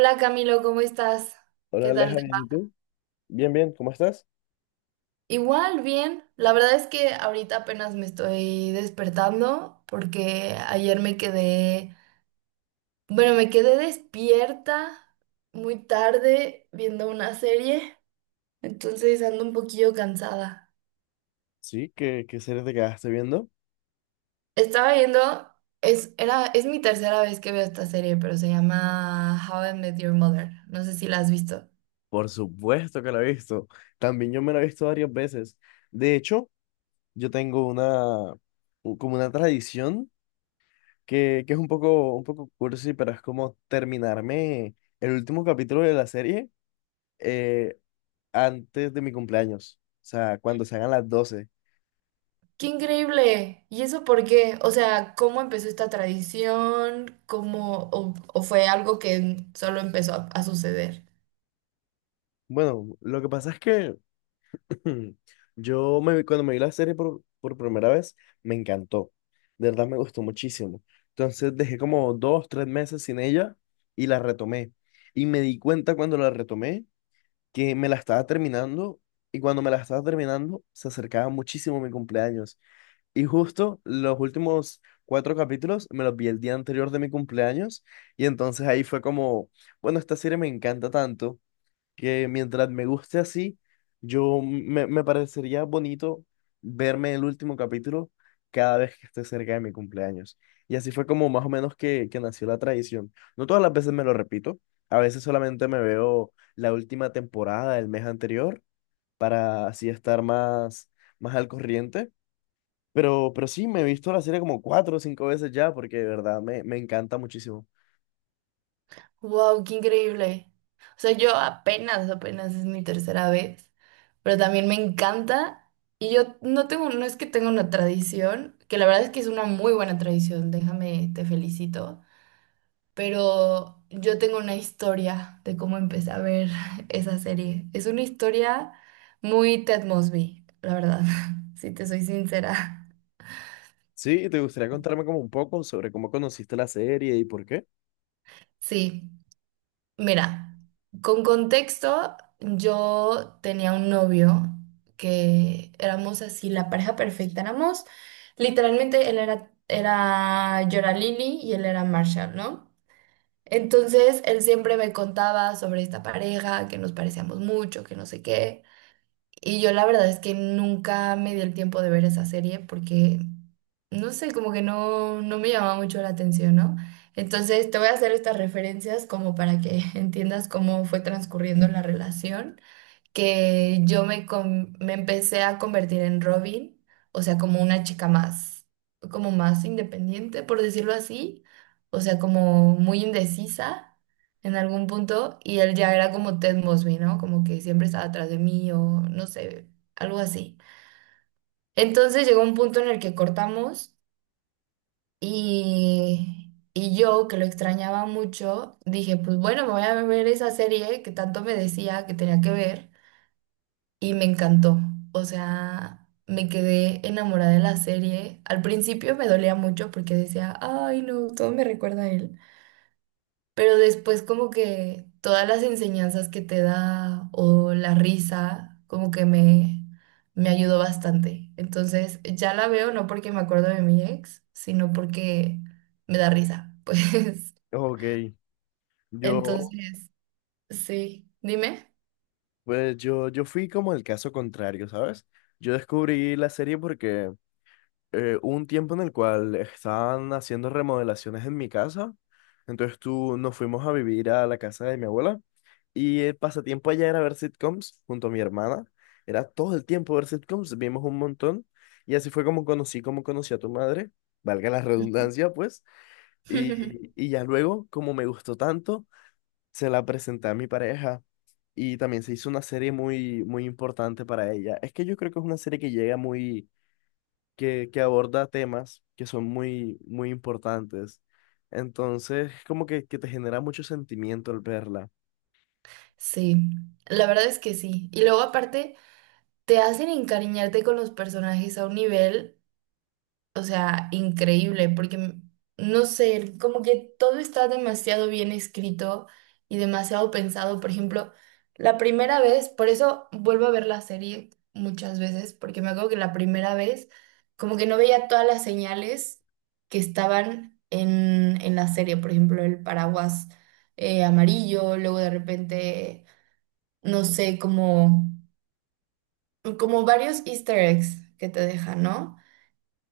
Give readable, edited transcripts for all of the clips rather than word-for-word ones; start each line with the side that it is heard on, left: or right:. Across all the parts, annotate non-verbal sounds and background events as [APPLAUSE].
right: Hola Camilo, ¿cómo estás?
left: Hola
right: ¿Qué tal
left: Aleja,
right: te
left: bien, ¿y
right: va?
left: tú? Bien, bien, ¿cómo estás?
right: Igual, bien. La verdad es que ahorita apenas me estoy despertando porque ayer bueno, me quedé despierta muy tarde viendo una serie, entonces ando un poquillo cansada.
left: Sí, ¿qué serie te quedaste viendo?
right: Estaba viendo, es mi tercera vez que veo esta serie, pero se llama How I Met Your Mother. No sé si la has visto.
left: Por supuesto que la he visto. También yo me la he visto varias veces. De hecho, yo tengo una, como una tradición que es un poco cursi, pero es como terminarme el último capítulo de la serie eh, antes de mi cumpleaños. O sea, cuando se hagan las doce.
right: Qué increíble. ¿Y eso por qué? O sea, ¿cómo empezó esta tradición? ¿Cómo o fue algo que solo empezó a suceder?
left: Bueno, lo que pasa es que, hmm, cuando me vi la serie por primera vez, me encantó. De verdad me gustó muchísimo. Entonces dejé como dos, tres meses sin ella y la retomé. Y me di cuenta cuando la retomé que me la estaba terminando, y cuando me la estaba terminando se acercaba muchísimo mi cumpleaños. Y justo los últimos cuatro capítulos me los vi el día anterior de mi cumpleaños, y entonces ahí fue como, bueno, esta serie me encanta tanto que mientras me guste así, me parecería bonito verme el último capítulo cada vez que esté cerca de mi cumpleaños. Y así fue como más o menos que nació la tradición. No todas las veces me lo repito, a veces solamente me veo la última temporada del mes anterior para así estar más, más al corriente. Pero sí, me he visto la serie como cuatro o cinco veces ya porque de verdad me encanta muchísimo.
right: Wow, qué increíble. O sea, yo apenas, apenas es mi tercera vez, pero también me encanta, y yo no tengo, no es que tenga una tradición, que la verdad es que es una muy buena tradición, déjame, te felicito. Pero yo tengo una historia de cómo empecé a ver [LAUGHS] esa serie. Es una historia muy Ted Mosby, la verdad, [LAUGHS] si te soy sincera.
left: Sí, ¿te gustaría contarme como un poco sobre cómo conociste la serie y por qué?
right: Sí, mira, con contexto, yo tenía un novio que éramos así, la pareja perfecta, éramos, literalmente él era, era yo era Lily y él era Marshall, ¿no? Entonces él siempre me contaba sobre esta pareja, que nos parecíamos mucho, que no sé qué. Y yo la verdad es que nunca me di el tiempo de ver esa serie porque, no sé, como que no, no me llamaba mucho la atención, ¿no? Entonces te voy a hacer estas referencias como para que [LAUGHS] entiendas cómo fue transcurriendo la relación, que me empecé a convertir en Robin, o sea, como una chica más, como más independiente, por decirlo así, o sea, como muy indecisa en algún punto, y él ya era como Ted Mosby, ¿no? Como que siempre estaba atrás de mí, o no sé, algo así. Entonces llegó un punto en el que cortamos, y yo, que lo extrañaba mucho, dije, pues bueno, me voy a ver esa serie que tanto me decía que tenía que ver, y me encantó. O sea, me quedé enamorada de la serie. Al principio me dolía mucho porque decía, ay, no, todo me recuerda a él. Pero después como que todas las enseñanzas que te da o la risa, como que me ayudó bastante. Entonces, ya la veo no porque me acuerdo de mi ex, sino porque me da risa. [LAUGHS] Pues,
left: Ok. Yo,
right: entonces, sí, dime.
left: pues yo fui como el caso contrario, ¿sabes? Yo descubrí la serie porque hubo un tiempo en el cual estaban haciendo remodelaciones en mi casa, entonces tú nos fuimos a vivir a la casa de mi abuela, y el pasatiempo allá era ver sitcoms junto a mi hermana, era todo el tiempo ver sitcoms, vimos un montón, y así fue como conocí a tu madre, valga la redundancia pues. Y,
right: [LAUGHS]
left: y ya luego como me gustó tanto, se la presenté a mi pareja y también se hizo una serie muy, muy importante para ella. Es que yo creo que es una serie que llega muy, que aborda temas que son muy, muy importantes. Entonces, como que te genera mucho sentimiento al verla.
right: Sí, la verdad es que sí. Y luego aparte, te hacen encariñarte con los personajes a un nivel, o sea, increíble, porque no sé, como que todo está demasiado bien escrito y demasiado pensado. Por ejemplo, la primera vez, por eso vuelvo a ver la serie muchas veces, porque me acuerdo que la primera vez, como que no veía todas las señales que estaban en la serie, por ejemplo, el paraguas amarillo, luego de repente, no sé, cómo como varios easter eggs que te dejan, ¿no?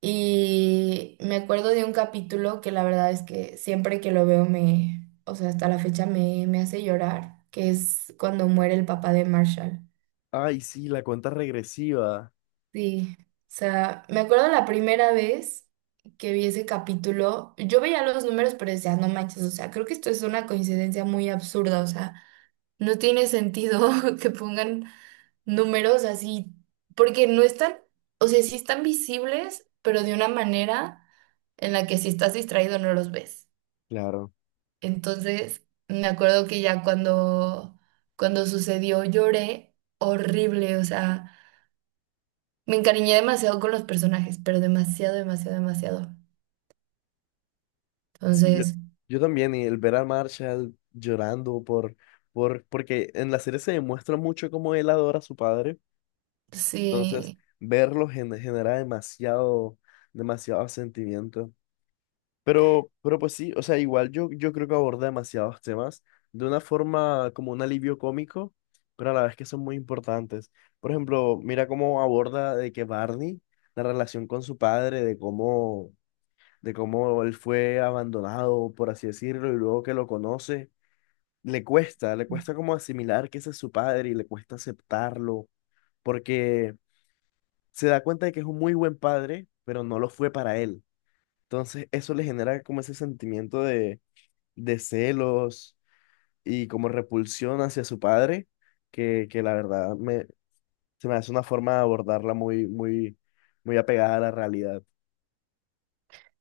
right: Y me acuerdo de un capítulo que la verdad es que siempre que lo veo o sea, hasta la fecha me hace llorar, que es cuando muere el papá de Marshall.
left: Ay, sí, la cuenta regresiva.
right: Sí, o sea, me acuerdo la primera vez que vi ese capítulo, yo veía los números pero decía, no manches, o sea, creo que esto es una coincidencia muy absurda, o sea, no tiene sentido [LAUGHS] que pongan numerosas y porque no están, o sea, sí están visibles, pero de una manera en la que si estás distraído no los ves.
left: Claro.
right: Entonces, me acuerdo que ya cuando sucedió lloré horrible, o sea, me encariñé demasiado con los personajes, pero demasiado, demasiado, demasiado.
left: Sí,
right: Entonces,
left: yo también, y el ver a Marshall llorando por, porque en la serie se demuestra mucho cómo él adora a su padre. Entonces,
right: sí,
left: verlo genera demasiado, demasiado sentimiento. Pero pues sí, o sea, igual yo creo que aborda demasiados temas de una forma como un alivio cómico, pero a la vez que son muy importantes. Por ejemplo, mira cómo aborda de que Barney, la relación con su padre, de cómo él fue abandonado, por así decirlo, y luego que lo conoce, le cuesta como asimilar que ese es su padre y le cuesta aceptarlo, porque se da cuenta de que es un muy buen padre, pero no lo fue para él. Entonces, eso le genera como ese sentimiento de celos y como repulsión hacia su padre, que la verdad se me hace una forma de abordarla muy, muy, muy apegada a la realidad.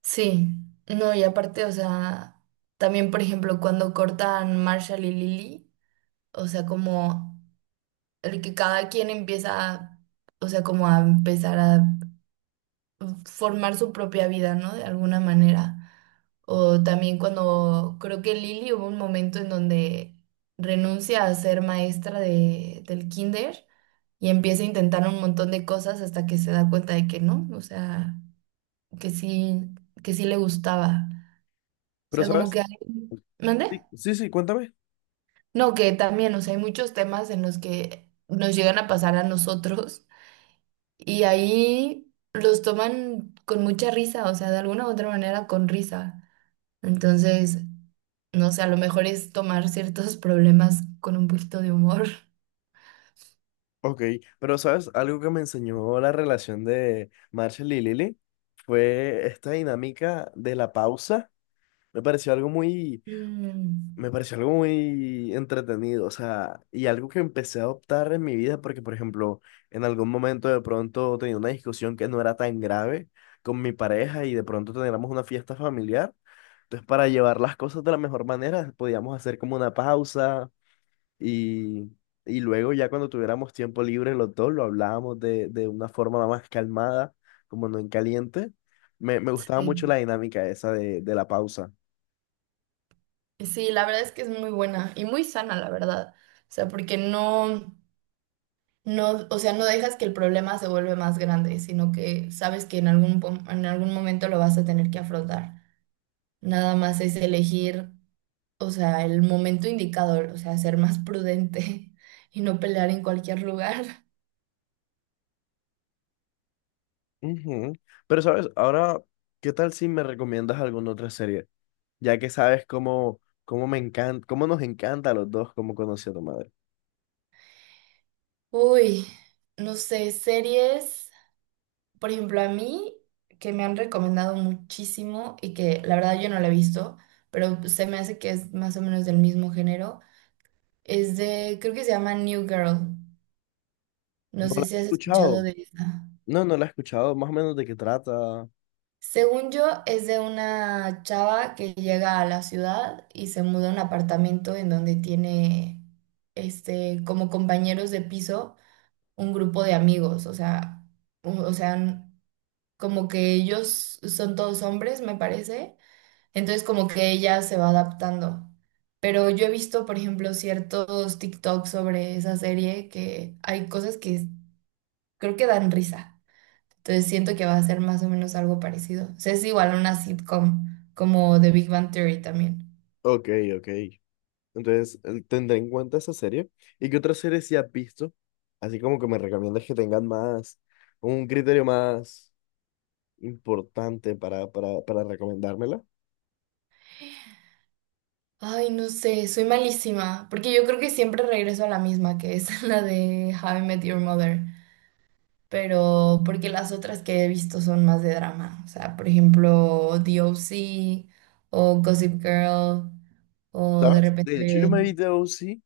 right: sí. No, y aparte, o sea, también, por ejemplo, cuando cortan Marshall y Lily, o sea, como el que cada quien empieza, o sea, como a empezar a formar su propia vida, ¿no? De alguna manera. O también cuando creo que Lili hubo un momento en donde renuncia a ser maestra del kinder y empieza a intentar un montón de cosas hasta que se da cuenta de que no, o sea, que sí, que sí le gustaba. O
left: Pero,
right: sea, como
left: ¿sabes?
right: que hay. ¿Mande?
left: Sí, sí, sí, cuéntame.
right: No, que también, o sea, hay muchos temas en los que nos llegan a pasar a nosotros. Y ahí los toman con mucha risa, o sea, de alguna u otra manera con risa. Entonces, no sé, a lo mejor es tomar ciertos problemas con un poquito de humor. [LAUGHS]
left: Ok, pero, ¿sabes? Algo que me enseñó la relación de Marshall y Lily fue esta dinámica de la pausa. Me pareció algo muy...
right: Mm,
left: Me pareció algo muy entretenido, o sea, y algo que empecé a adoptar en mi vida, porque, por ejemplo, en algún momento de pronto tenía una discusión que no era tan grave con mi pareja y de pronto teníamos una fiesta familiar. Entonces, para llevar las cosas de la mejor manera, podíamos hacer como una pausa y, y luego ya cuando tuviéramos tiempo libre los dos, lo hablábamos de una forma más calmada, como no en caliente. Me gustaba
right: sí,
left: mucho la dinámica esa de la pausa.
right: sí, la verdad es que es muy buena y muy sana, la verdad. O sea, porque no, no, o sea, no dejas que el problema se vuelve más grande, sino que sabes que en en algún momento lo vas a tener que afrontar. Nada más es elegir, o sea, el momento indicador, o sea, ser más prudente [LAUGHS] y no pelear en cualquier lugar. [LAUGHS]
left: Ujú. Pero sabes, ahora, ¿qué tal si me recomiendas alguna otra serie? Ya que sabes cómo, cómo me encanta, cómo nos encanta a los dos, cómo conocí a tu madre.
right: Uy, no sé, series, por ejemplo, a mí que me han recomendado muchísimo y que la verdad yo no la he visto, pero se me hace que es más o menos del mismo género, es de, creo que se llama New Girl. No
left: No
right: sé
left: la
right: si
left: he
right: has escuchado
left: escuchado.
right: de esa.
left: No, no la he escuchado. Más o menos de qué trata.
right: Según yo, es de una chava que llega a la ciudad y se muda a un apartamento en donde tiene este como compañeros de piso, un grupo de amigos, o sea, o sea, como que ellos son todos hombres, me parece, entonces como que ella se va adaptando. Pero yo he visto, por ejemplo, ciertos TikToks sobre esa serie que hay cosas que creo que dan risa. Entonces siento que va a ser más o menos algo parecido. O sea, es igual una sitcom como The Big Bang Theory también.
left: Ok, ok. Entonces, tendré en cuenta esa serie. ¿Y qué otras series sí has visto? Así como que me recomiendas que tengan más, un criterio más importante para recomendármela.
right: Ay, no sé, soy malísima, porque yo creo que siempre regreso a la misma, que es [LAUGHS] la de How I Met Your Mother, pero porque las otras que he visto son más de drama, o sea, por ejemplo, The O.C. o Gossip Girl o de
left: ¿Sabes? De hecho, yo
right: repente,
left: me vi The OC,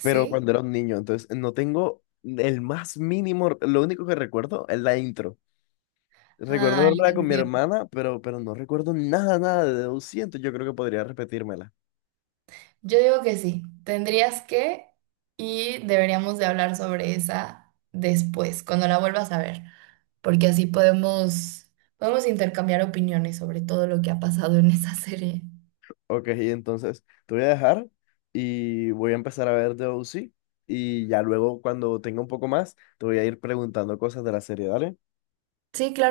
left: pero cuando era un niño, entonces no tengo el más mínimo, lo único que recuerdo es la intro. Recuerdo
right: Ah, la
left: verla con mi
right: canción.
left: hermana, pero no recuerdo nada, nada de Debussy, yo creo que podría repetírmela.
right: Yo digo que sí, tendrías que, y deberíamos de hablar sobre esa después, cuando la vuelvas a ver, porque así podemos, intercambiar opiniones sobre todo lo que ha pasado en esa serie.
left: Ok, entonces te voy a dejar y voy a empezar a ver Debussy, y ya luego cuando tenga un poco más te voy a ir preguntando cosas de la serie, ¿dale?
right: Sí,